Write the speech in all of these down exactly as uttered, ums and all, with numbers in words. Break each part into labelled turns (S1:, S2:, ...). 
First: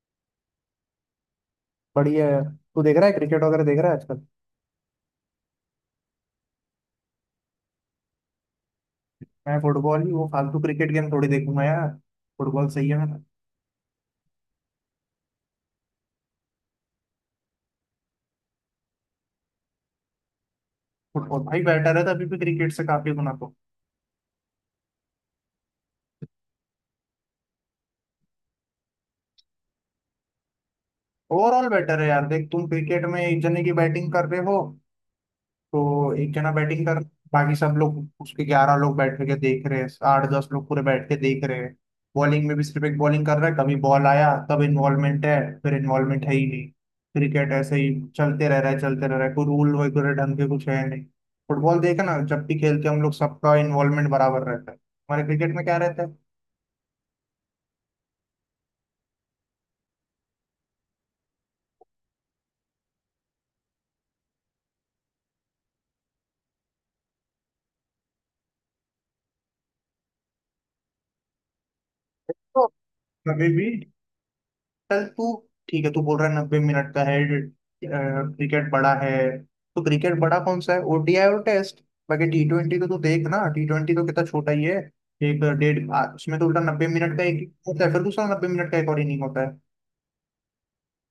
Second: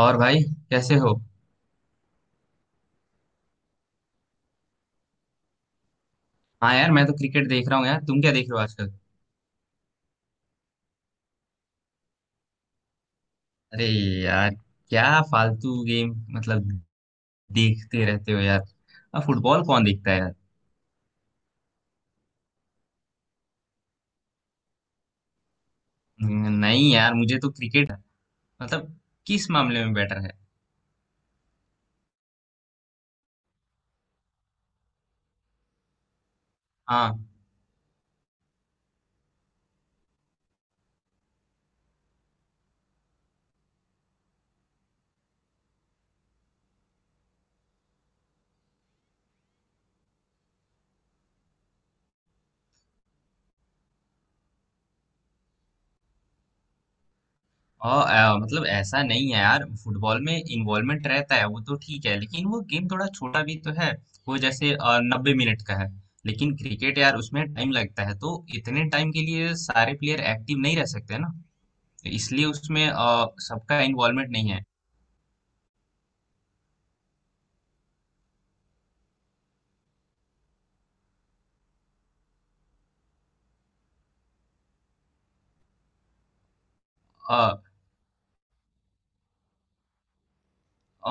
S1: और भाई, कैसे हो?
S2: बढ़िया है। तू देख रहा है क्रिकेट वगैरह देख रहा है आजकल।
S1: हाँ यार, मैं तो क्रिकेट देख रहा हूँ यार। तुम क्या देख रहे हो आजकल?
S2: मैं फुटबॉल ही वो फालतू क्रिकेट गेम थोड़ी देखूंगा यार। फुटबॉल सही है मेरा।
S1: अरे यार, क्या फालतू गेम मतलब देखते रहते हो यार। अब फुटबॉल कौन देखता है यार?
S2: फुटबॉल भाई बेटर है तो अभी भी क्रिकेट से काफी गुना तो
S1: न- नहीं यार, मुझे तो क्रिकेट मतलब किस मामले में बेटर है?
S2: ओवरऑल बेटर है यार। देख, तुम क्रिकेट में एक जने की बैटिंग कर रहे हो तो एक जना बैटिंग कर,
S1: हाँ।
S2: बाकी सब लोग उसके ग्यारह लोग बैठ के देख रहे हैं, आठ दस लोग पूरे बैठ के देख रहे हैं। बॉलिंग में भी सिर्फ एक बॉलिंग कर रहा है, कभी बॉल आया तब इन्वॉल्वमेंट है, फिर इन्वॉल्वमेंट है ही नहीं। क्रिकेट ऐसे ही चलते रह रहा है चलते रह रहा है कोई रूल वगैरह ढंग के कुछ है नहीं। फुटबॉल देखे ना, जब भी खेलते हैं हम लोग सबका इन्वॉल्वमेंट बराबर रहता है, हमारे क्रिकेट में क्या रहता है।
S1: और अ, मतलब ऐसा नहीं है यार, फुटबॉल में इन्वॉल्वमेंट रहता है वो तो ठीक है, लेकिन वो गेम थोड़ा छोटा भी तो है। वो जैसे नब्बे मिनट का है। लेकिन क्रिकेट यार, उसमें टाइम लगता है, तो इतने टाइम के लिए सारे प्लेयर एक्टिव नहीं रह सकते ना, इसलिए
S2: तो
S1: उसमें अ,
S2: कभी भी
S1: सबका इन्वॉल्वमेंट नहीं है।
S2: चल तू, ठीक है, तू बोल रहा है नब्बे मिनट का है, क्रिकेट बड़ा है। तो क्रिकेट बड़ा कौन सा है? ओ डी आई और टेस्ट। बाकी टी ट्वेंटी को तो देख ना, टी ट्वेंटी तो कितना छोटा ही है, एक डेढ़ आ, उसमें तो उल्टा नब्बे मिनट का
S1: अ,
S2: एक होता है, फिर दूसरा नब्बे मिनट का एक और इनिंग होता है।
S1: अ,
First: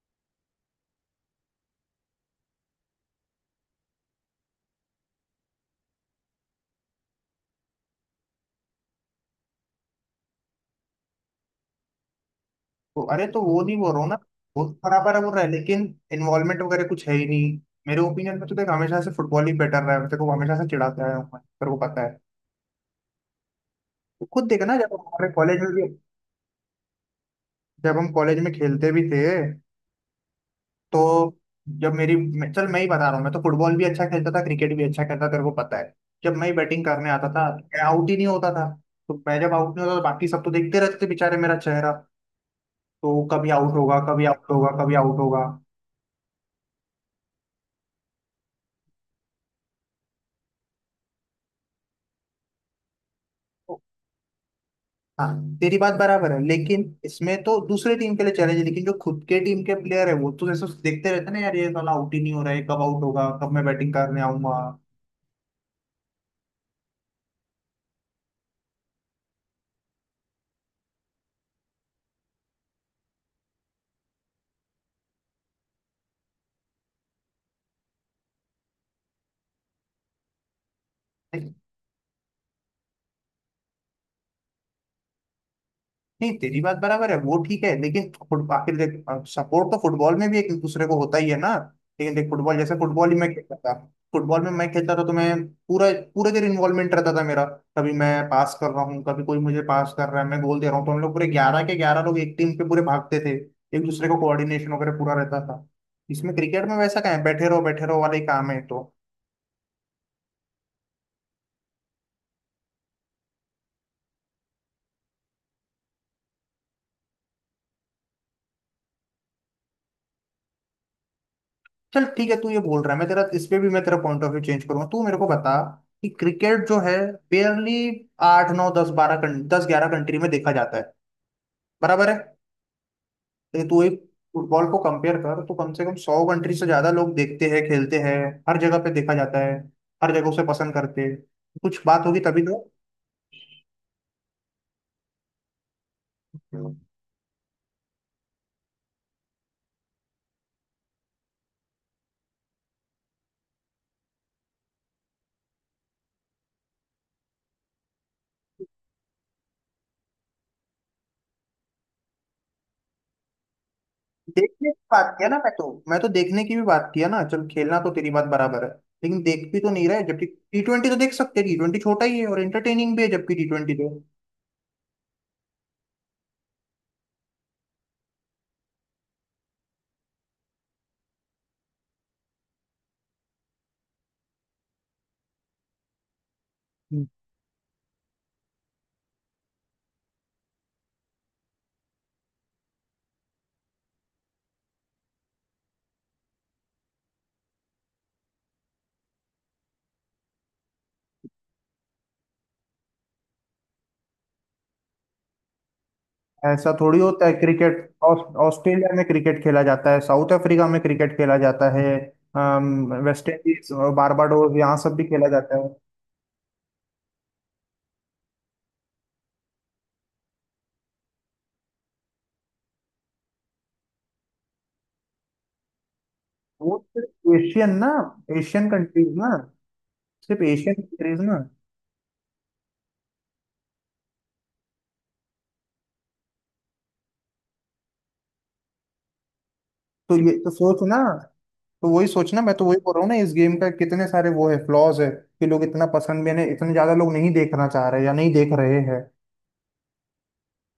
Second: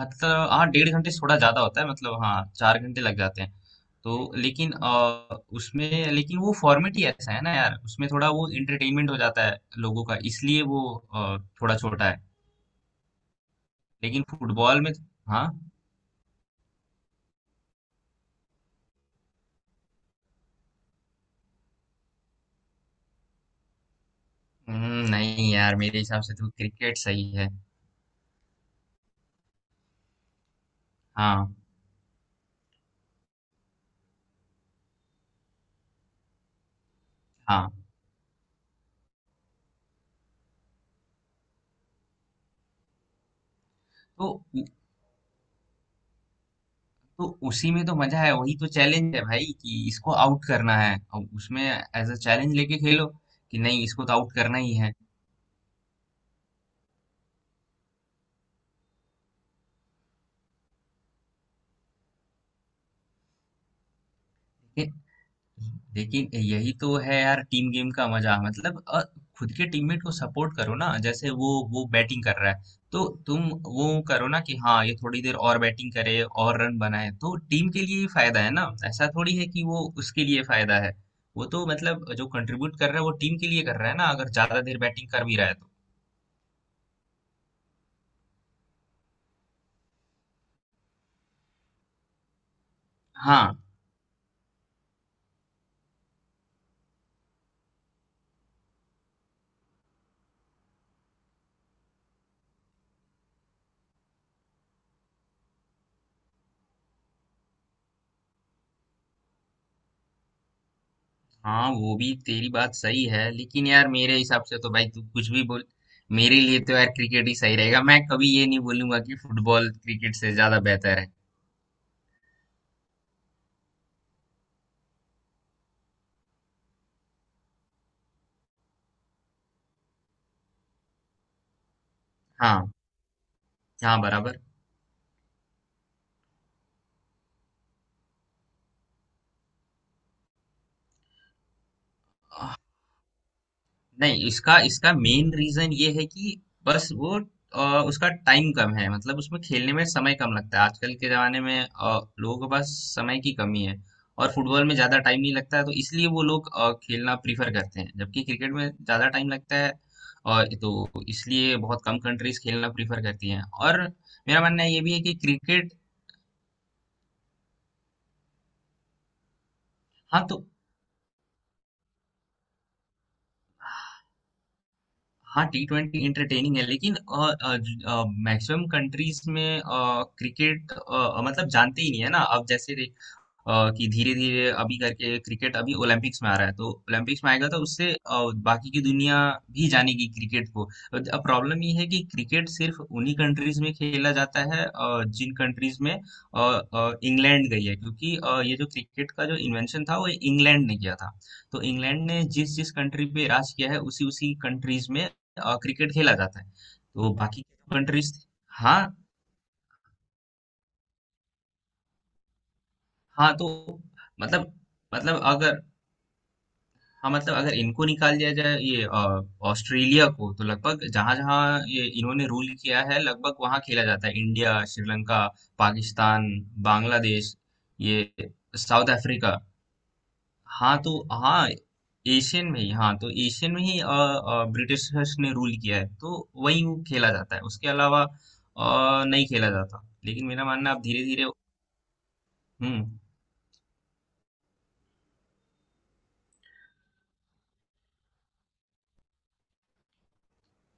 S1: मतलब हाँ, डेढ़ घंटे से थोड़ा ज्यादा होता है, मतलब हाँ चार घंटे लग जाते हैं। तो लेकिन अ, उसमें लेकिन वो फॉर्मेट ही ऐसा है ना यार, उसमें थोड़ा वो एंटरटेनमेंट हो जाता है लोगों का, इसलिए वो अ, थोड़ा छोटा है।
S2: तो अरे तो वो नहीं बोल रहा हूँ ना,
S1: लेकिन
S2: बहुत
S1: फुटबॉल में
S2: बराबर है वो रहा
S1: हाँ।
S2: है, लेकिन इन्वॉल्वमेंट वगैरह कुछ है ही नहीं। मेरे ओपिनियन में तो देख हमेशा से फुटबॉल ही बेटर रहा है, तेरे को हमेशा से चिढ़ाते आया हूँ मैं, तेरे को पता है। तो खुद देखना जब
S1: हम्म,
S2: हमारे
S1: नहीं
S2: कॉलेज में
S1: यार,
S2: भी,
S1: मेरे हिसाब से तो क्रिकेट सही है।
S2: जब हम कॉलेज में खेलते भी थे तो,
S1: हाँ।
S2: जब मेरी मैं- चल मैं ही बता रहा हूँ, मैं तो फुटबॉल भी अच्छा खेलता था क्रिकेट भी अच्छा खेलता था, तेरे को पता है। जब मैं बैटिंग करने आता था
S1: हाँ
S2: मैं आउट ही नहीं होता था, तो मैं जब आउट नहीं होता तो बाकी सब तो देखते रहते थे बेचारे मेरा चेहरा, तो कभी आउट होगा कभी
S1: तो
S2: आउट होगा कभी आउट होगा।
S1: तो उसी में तो मजा है, वही तो चैलेंज है भाई कि इसको आउट करना है, और उसमें एज अ चैलेंज लेके खेलो कि
S2: तो
S1: नहीं, इसको तो आउट करना ही है।
S2: हाँ, तेरी बात बराबर है, लेकिन इसमें तो दूसरे टीम के लिए चैलेंज है, लेकिन जो खुद के टीम के प्लेयर है वो तो जैसे देखते रहते हैं ना यार, ये साला आउट ही नहीं हो रहा है, कब आउट होगा, कब मैं बैटिंग करने आऊंगा।
S1: लेकिन लेकिन यही तो है यार, टीम गेम का मजा मतलब अ, खुद के टीममेट को सपोर्ट करो ना, जैसे वो वो बैटिंग कर रहा है तो तुम वो करो ना कि हाँ, ये थोड़ी देर और बैटिंग करे और रन बनाए, तो टीम के लिए ही फायदा है ना। ऐसा थोड़ी है कि वो उसके लिए फायदा है। वो तो मतलब जो कंट्रीब्यूट कर रहा है वो टीम के लिए कर रहा है ना, अगर ज्यादा देर बैटिंग कर भी रहा है तो।
S2: नहीं, तेरी बात बराबर है वो ठीक है, लेकिन फुट- आखिर देख सपोर्ट तो फुटबॉल में भी एक दूसरे को होता ही है ना। लेकिन देख फुटबॉल, जैसे फुटबॉल ही मैं खेलता
S1: हाँ।
S2: था, फुटबॉल में मैं खेलता था तो मैं पूरा पूरे देर इन्वॉल्वमेंट रहता था मेरा। कभी मैं पास कर रहा हूँ कभी कोई मुझे पास कर रहा है मैं गोल दे रहा हूँ, तो हम लोग पूरे ग्यारह के ग्यारह लोग एक टीम पे पूरे भागते थे, एक दूसरे को कोऑर्डिनेशन वगैरह पूरा रहता था। इसमें क्रिकेट में वैसा क्या है, बैठे रहो बैठे रहो वाले काम है तो।
S1: हाँ, वो भी तेरी बात सही है, लेकिन यार मेरे हिसाब से तो भाई तू कुछ भी बोल, मेरे लिए तो यार क्रिकेट ही सही रहेगा। मैं कभी ये नहीं बोलूंगा कि फुटबॉल क्रिकेट से ज्यादा बेहतर है।
S2: चल ठीक है, तू ये बोल रहा है, मैं तेरा इस पे भी मैं तेरा पॉइंट ऑफ व्यू चेंज करूंगा, तू मेरे को बता कि क्रिकेट जो है बेयरली आठ नौ दस बारह, दस ग्यारह कंट्री में देखा जाता है, बराबर है।
S1: हाँ।
S2: लेकिन तू एक
S1: हाँ बराबर।
S2: फुटबॉल को कंपेयर कर तो कम से कम सौ कंट्री से ज्यादा लोग देखते हैं खेलते हैं, हर जगह पे देखा जाता है, हर जगह उसे पसंद करते हैं, कुछ बात होगी तभी।
S1: नहीं, इसका इसका मेन रीजन ये है कि
S2: तो
S1: बस वो अ, उसका टाइम कम है, मतलब उसमें खेलने में समय कम लगता है। आजकल के जमाने में अ, लोगों के पास समय की कमी है, और फुटबॉल में ज्यादा टाइम नहीं लगता है, तो इसलिए वो लोग अ, खेलना प्रीफर करते हैं, जबकि क्रिकेट में ज्यादा टाइम लगता है, और तो इसलिए बहुत कम कंट्रीज खेलना प्रीफर करती हैं। और मेरा मानना
S2: देखने की
S1: ये भी है
S2: बात
S1: कि
S2: किया ना, मैं
S1: क्रिकेट
S2: तो मैं तो देखने की भी बात किया ना, चल खेलना तो तेरी बात बराबर है, लेकिन देख भी तो नहीं रहे,
S1: हाँ
S2: जबकि
S1: तो
S2: टी ट्वेंटी तो देख सकते हैं, टी ट्वेंटी छोटा ही है और एंटरटेनिंग भी है, जबकि टी ट्वेंटी तो।
S1: हाँ, टी ट्वेंटी इंटरटेनिंग है, लेकिन मैक्सिमम कंट्रीज में क्रिकेट मतलब जानते ही नहीं है ना। अब जैसे अ, कि धीरे धीरे अभी करके क्रिकेट अभी ओलंपिक्स में आ रहा है, तो ओलंपिक्स में आएगा तो उससे अ, बाकी की दुनिया भी जानेगी क्रिकेट को। अब प्रॉब्लम ये है कि क्रिकेट सिर्फ उन्हीं कंट्रीज में खेला जाता है, अ, जिन कंट्रीज में अ, अ, इंग्लैंड गई है, क्योंकि अ, ये जो क्रिकेट का जो इन्वेंशन था वो इंग्लैंड ने किया था। तो इंग्लैंड ने जिस जिस कंट्री पे राज किया है उसी उसी कंट्रीज में अ, क्रिकेट खेला जाता है।
S2: ऐसा थोड़ी
S1: तो
S2: होता है
S1: बाकी
S2: क्रिकेट।
S1: कंट्रीज
S2: ऑस-
S1: हाँ।
S2: ऑस्ट्रेलिया में क्रिकेट खेला जाता है, साउथ अफ्रीका में क्रिकेट खेला जाता है, अम, वेस्ट
S1: हाँ तो
S2: इंडीज और
S1: मतलब
S2: बारबाडोस यहाँ सब भी
S1: मतलब
S2: खेला जाता
S1: अगर,
S2: है।
S1: हाँ मतलब अगर इनको निकाल दिया जाए ये अ, ऑस्ट्रेलिया को, तो लगभग जहां जहां ये इन्होंने रूल किया है लगभग वहां खेला जाता है। इंडिया, श्रीलंका, पाकिस्तान,
S2: वो सिर्फ
S1: बांग्लादेश,
S2: एशियन ना,
S1: ये
S2: एशियन
S1: साउथ
S2: कंट्रीज ना,
S1: अफ्रीका।
S2: सिर्फ
S1: हाँ
S2: एशियन
S1: तो
S2: कंट्रीज ना।
S1: हाँ एशियन में ही, हाँ तो एशियन में ही अ, अ, ब्रिटिशर्स ने रूल किया है, तो वही वो खेला जाता है, उसके अलावा अ, नहीं खेला जाता।
S2: तो
S1: लेकिन
S2: ये
S1: मेरा
S2: तो
S1: मानना
S2: सोच
S1: अब
S2: ना,
S1: धीरे धीरे
S2: तो वही सोचना, मैं तो वही बोल
S1: हम्म।
S2: रहा हूँ ना, इस गेम का कितने सारे वो है फ्लॉज है कि लोग इतना पसंद भी नहीं, इतने ज्यादा लोग नहीं देखना चाह रहे या नहीं देख रहे हैं।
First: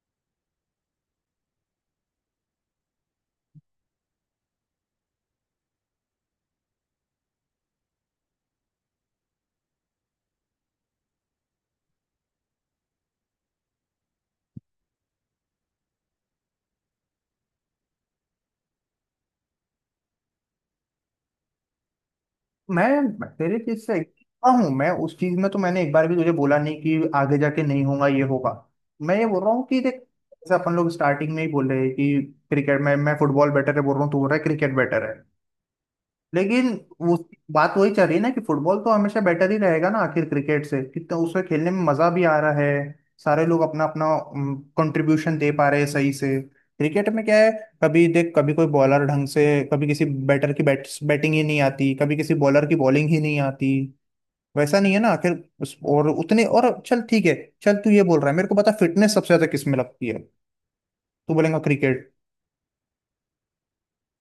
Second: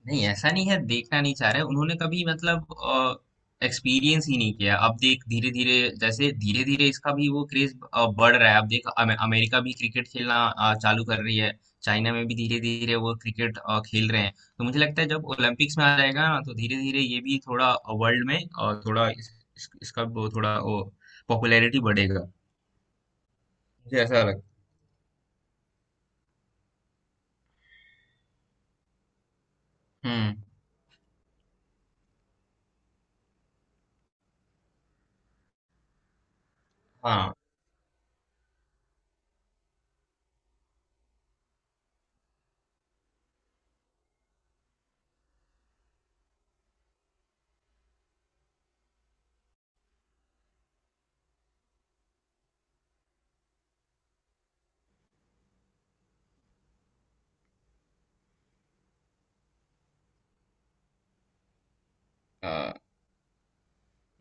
S1: नहीं, ऐसा नहीं है देखना नहीं चाह रहे, उन्होंने कभी मतलब एक्सपीरियंस ही नहीं किया। अब देख धीरे धीरे, जैसे धीरे धीरे इसका भी वो क्रेज बढ़ रहा है। अब देख, अमे- अमेरिका भी क्रिकेट खेलना अ, चालू कर रही है, चाइना में भी धीरे धीरे वो क्रिकेट अ, खेल रहे हैं, तो मुझे लगता है जब ओलंपिक्स में आ जाएगा ना तो धीरे धीरे ये भी थोड़ा वर्ल्ड में और थोड़ा इस, इस, इसका वो थोड़ा वो पॉपुलैरिटी बढ़ेगा।
S2: मैं तेरे चीज से
S1: मुझे ऐसा लगता
S2: एकदम हूँ मैं, उस चीज में तो मैंने एक बार भी तुझे बोला नहीं कि आगे जाके नहीं होगा ये होगा। मैं ये बोल रहा हूँ कि देख,
S1: है। हम्म।
S2: जैसे अपन लोग स्टार्टिंग में ही बोल रहे हैं कि क्रिकेट में, मैं फुटबॉल बेटर है बोल रहा हूँ, तू बोल रहा है क्रिकेट बेटर है, लेकिन वो बात वही चल रही है ना कि फुटबॉल तो हमेशा बेटर ही रहेगा ना आखिर क्रिकेट से, कितना उसमें खेलने में मजा भी आ रहा है, सारे लोग अपना अपना कंट्रीब्यूशन दे पा रहे हैं सही से। क्रिकेट में क्या है, कभी देख कभी कोई बॉलर ढंग से, कभी किसी बैटर की बैट बैटिंग ही नहीं आती, कभी किसी बॉलर की बॉलिंग ही नहीं आती, वैसा नहीं है ना आखिर। उस, और उतने और, चल ठीक है। चल तू ये बोल रहा है, मेरे को पता फिटनेस सबसे ज्यादा किस में लगती है, तू बोलेगा क्रिकेट।
S1: हाँ।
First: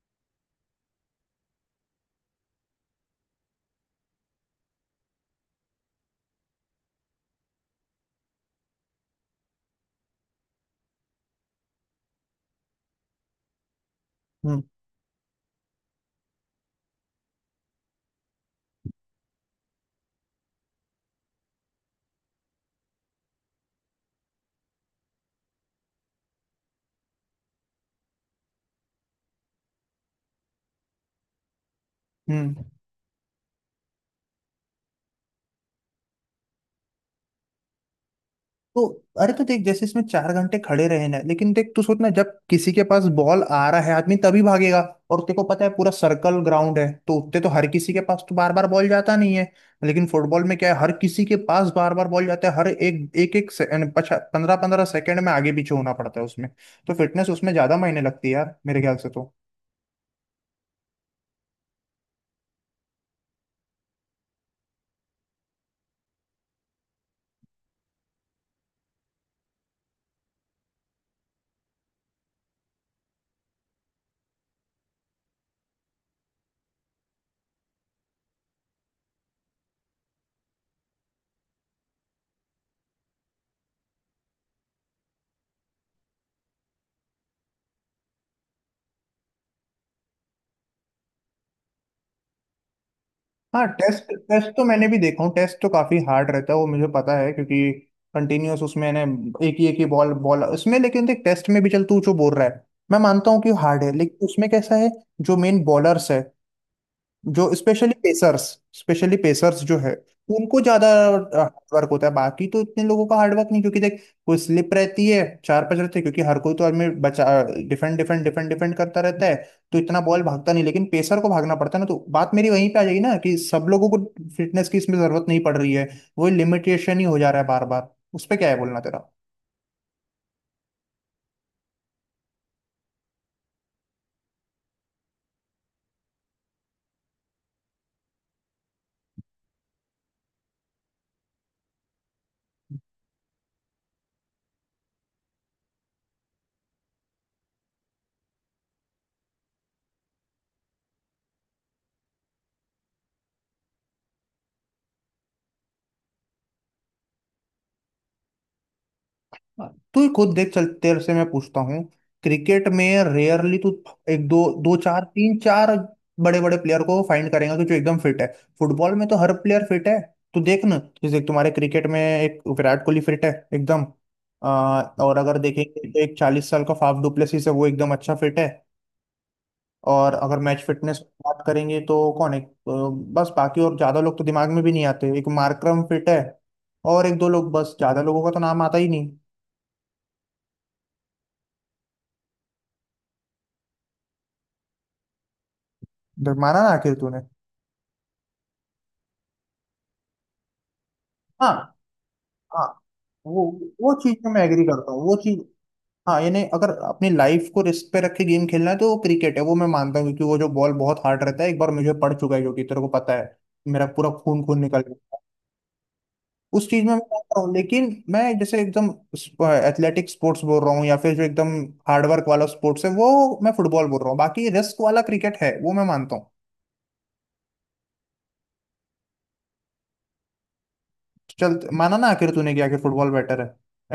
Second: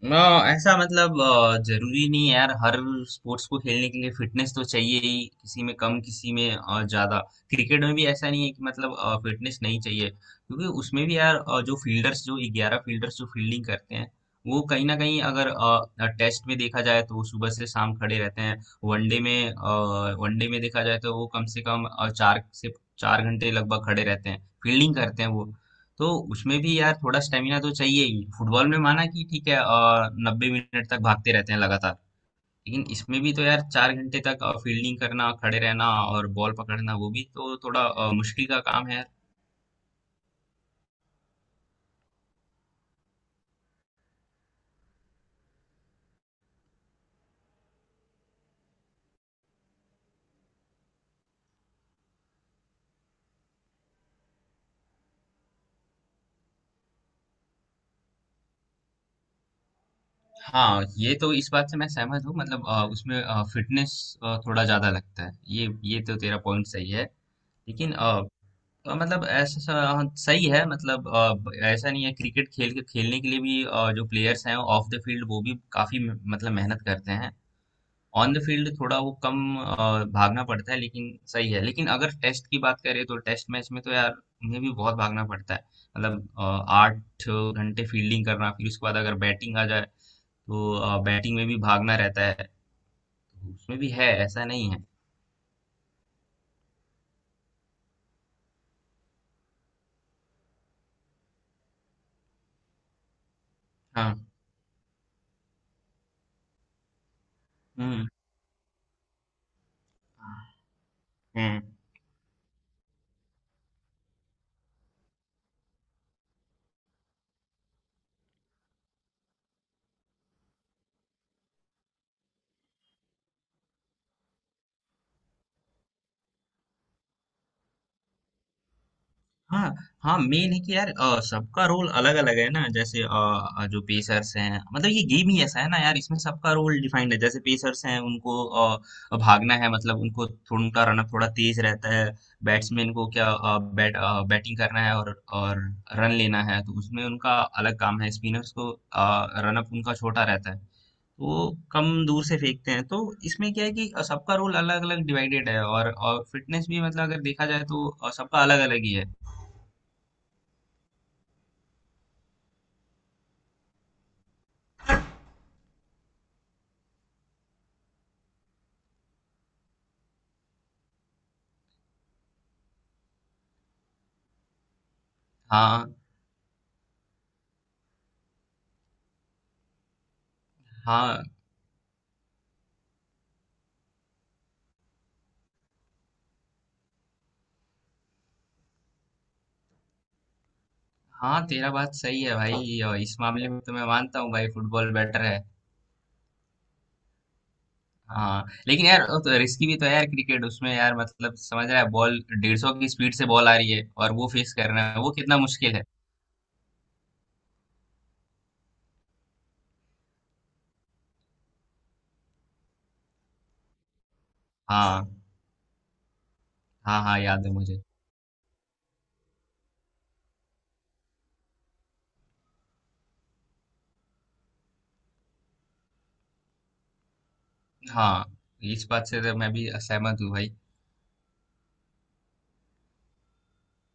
S1: ना। ऐसा मतलब अ, जरूरी नहीं है यार, हर स्पोर्ट्स को खेलने के लिए फिटनेस तो चाहिए ही, किसी में कम किसी में अ, ज्यादा। क्रिकेट में भी ऐसा नहीं है कि मतलब फिटनेस नहीं चाहिए, क्योंकि उसमें भी यार अ, जो फील्डर्स, जो ग्यारह फील्डर्स जो फील्डिंग करते हैं,
S2: हम्म।
S1: वो कहीं ना कहीं अगर अ, टेस्ट में देखा जाए तो वो सुबह से शाम खड़े रहते हैं। वनडे में अ, वनडे में देखा जाए तो वो कम से कम अ, चार से चार घंटे लगभग खड़े रहते हैं, फील्डिंग करते हैं वो। तो उसमें भी यार थोड़ा स्टेमिना तो चाहिए ही। फुटबॉल में माना कि ठीक है और नब्बे मिनट तक भागते रहते हैं लगातार,
S2: हम्म।
S1: लेकिन इसमें भी तो यार चार घंटे तक फील्डिंग करना, खड़े रहना और बॉल पकड़ना वो भी तो थोड़ा अ, मुश्किल का
S2: तो
S1: काम है यार।
S2: अरे तो देख, जैसे इसमें चार घंटे खड़े रहे ना, लेकिन देख तू सोचना, जब किसी के पास बॉल आ रहा है आदमी तभी भागेगा, और तेरे को पता है पूरा सर्कल ग्राउंड है तो उतने तो हर किसी के पास तो बार बार बॉल जाता नहीं है, लेकिन फुटबॉल में क्या है, हर किसी के पास बार बार बॉल जाता है, हर एक एक एक पंद्रह पंद्रह सेकंड में आगे पीछे होना पड़ता है उसमें, तो फिटनेस उसमें ज्यादा मायने लगती है यार, मेरे ख्याल से तो।
S1: हाँ, ये तो इस बात से मैं सहमत हूँ। मतलब अ, उसमें फिटनेस थोड़ा ज्यादा लगता है। ये ये तो तेरा पॉइंट सही है। लेकिन अ, अ, मतलब ऐसा सा- हाँ, सही है। मतलब अ, ब- ऐसा नहीं है क्रिकेट खेल के खेलने के लिए भी अ, जो प्लेयर्स हैं ऑफ द फील्ड वो भी काफी म- मतलब मेहनत करते हैं। ऑन द फील्ड थोड़ा वो कम अ, भागना पड़ता है, लेकिन सही है। लेकिन अगर टेस्ट की बात करें तो टेस्ट मैच में तो यार उन्हें भी बहुत भागना पड़ता है। मतलब अ, आठ घंटे फील्डिंग करना, फिर उसके बाद अगर बैटिंग आ जाए तो बैटिंग में भी भागना रहता है, तो
S2: हाँ,
S1: उसमें भी
S2: टेस्ट
S1: है, ऐसा
S2: टेस्ट तो
S1: नहीं है।
S2: मैंने भी देखा हूँ, टेस्ट तो काफी हार्ड रहता है वो, मुझे पता है क्योंकि कंटिन्यूअस उसमें ने, एक ही एक ही बॉल बॉल उसमें, लेकिन देख टेस्ट में भी, चल तू जो बोल रहा है मैं मानता हूँ कि हार्ड है,
S1: हाँ।
S2: लेकिन उसमें कैसा है जो मेन बॉलर्स है, जो स्पेशली
S1: हम्म।
S2: पेसर्स, स्पेशली पेसर्स जो है उनको ज्यादा
S1: हम्म।
S2: हार्डवर्क होता है, बाकी तो इतने लोगों का हार्डवर्क नहीं क्योंकि देख कोई स्लिप रहती है, चार पांच रहते हैं क्योंकि हर कोई तो आदमी बचा डिफेंड डिफेंड डिफेंड डिफेंड करता रहता है, तो इतना बॉल भागता नहीं, लेकिन पेसर को भागना पड़ता है ना, तो बात मेरी वहीं पे आ जाएगी ना कि सब लोगों को फिटनेस की इसमें जरूरत नहीं पड़ रही है, वो लिमिटेशन ही हो जा रहा है बार बार। उस पर क्या है बोलना तेरा?
S1: हाँ। हाँ, मेन है कि यार अ, सबका रोल अलग अलग है ना। जैसे अ, जो पेसर्स हैं, मतलब ये गेम ही ऐसा है ना यार, इसमें सबका रोल डिफाइंड है। जैसे पेसर्स हैं, उनको अ, भागना है, मतलब उनको थोड़ा उनका रनअप थोड़ा तेज रहता है। बैट्समैन को क्या अ, बैट अ, बैटिंग करना है, और और रन लेना है, तो उसमें उनका अलग काम है। स्पिनर्स को रनअप उनका छोटा रहता है, तो वो कम दूर से फेंकते हैं। तो इसमें क्या है कि सबका रोल अलग अलग डिवाइडेड है, और, और फिटनेस भी मतलब अगर देखा जाए तो सबका अलग अलग ही है।
S2: हाँ, तू खुद देख, चल तेरे से मैं पूछता हूँ, क्रिकेट में रेयरली तू एक दो दो चार तीन चार बड़े बड़े प्लेयर को फाइंड करेगा कि जो एकदम फिट है, फुटबॉल में तो हर प्लेयर फिट है। तू देख ना, जैसे तुम्हारे क्रिकेट में एक विराट कोहली फिट है एकदम, आ, और अगर देखेंगे
S1: हाँ।
S2: तो एक चालीस साल का फाफ डुप्लेसिस है वो एकदम अच्छा फिट है, और अगर मैच फिटनेस
S1: हाँ।
S2: बात करेंगे तो कौन है, अ, बस, बाकी और ज्यादा लोग तो दिमाग में भी नहीं आते, एक मार्करम फिट है और एक दो लोग बस, ज्यादा लोगों का तो नाम आता ही नहीं।
S1: हाँ तेरा बात सही है भाई, और इस मामले में तो मैं मानता हूँ भाई फुटबॉल बेटर है।
S2: माना ना आखिर तूने।
S1: हाँ। लेकिन यार वो तो रिस्की भी तो है यार क्रिकेट। उसमें यार मतलब समझ
S2: हाँ
S1: रहा है, बॉल डेढ़
S2: हाँ,
S1: सौ की स्पीड से
S2: वो
S1: बॉल आ रही है
S2: वो
S1: और
S2: चीज
S1: वो
S2: में मैं
S1: फेस
S2: एग्री
S1: करना
S2: करता
S1: है,
S2: हूँ
S1: वो
S2: वो
S1: कितना
S2: चीज।
S1: मुश्किल है।
S2: हाँ यानी अगर अपनी लाइफ को रिस्क पे रख के गेम खेलना है तो वो क्रिकेट है वो मैं मानता हूँ, क्योंकि वो जो बॉल बहुत हार्ड रहता है, एक बार मुझे पड़ चुका है जो कि तेरे को पता है, मेरा पूरा खून खून निकल गया,
S1: हाँ।
S2: उस चीज में मैं
S1: हाँ। हाँ
S2: मानता
S1: याद है
S2: हूँ,
S1: मुझे।
S2: लेकिन मैं जैसे एकदम एथलेटिक स्पोर्ट्स बोल रहा हूँ, या फिर जो एकदम हार्डवर्क वाला स्पोर्ट्स है वो मैं फुटबॉल बोल रहा हूँ, बाकी रिस्क वाला क्रिकेट है वो मैं मानता हूँ।
S1: हाँ, इस बात से तो मैं भी सहमत हूँ भाई।
S2: चल, माना ना आखिर तूने किया कि आखिर फुटबॉल बेटर है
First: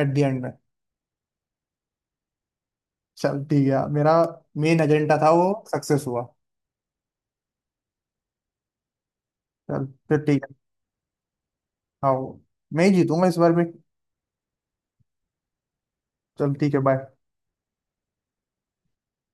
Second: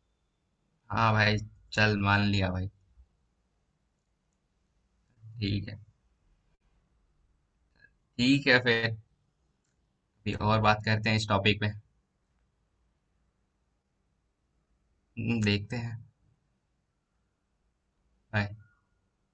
S2: एट द एंड में।
S1: हाँ भाई, चल मान लिया भाई।
S2: चल ठीक है, मेरा मेन एजेंडा था वो
S1: ठीक है।
S2: सक्सेस हुआ,
S1: ठीक है फिर
S2: चल फिर
S1: भी,
S2: ठीक है।
S1: और बात करते हैं इस टॉपिक पे।
S2: हाँ, मैं ही जीतूंगा इस बार भी।
S1: हम्म, देखते हैं।
S2: चल ठीक है, बाय।
S1: Bye।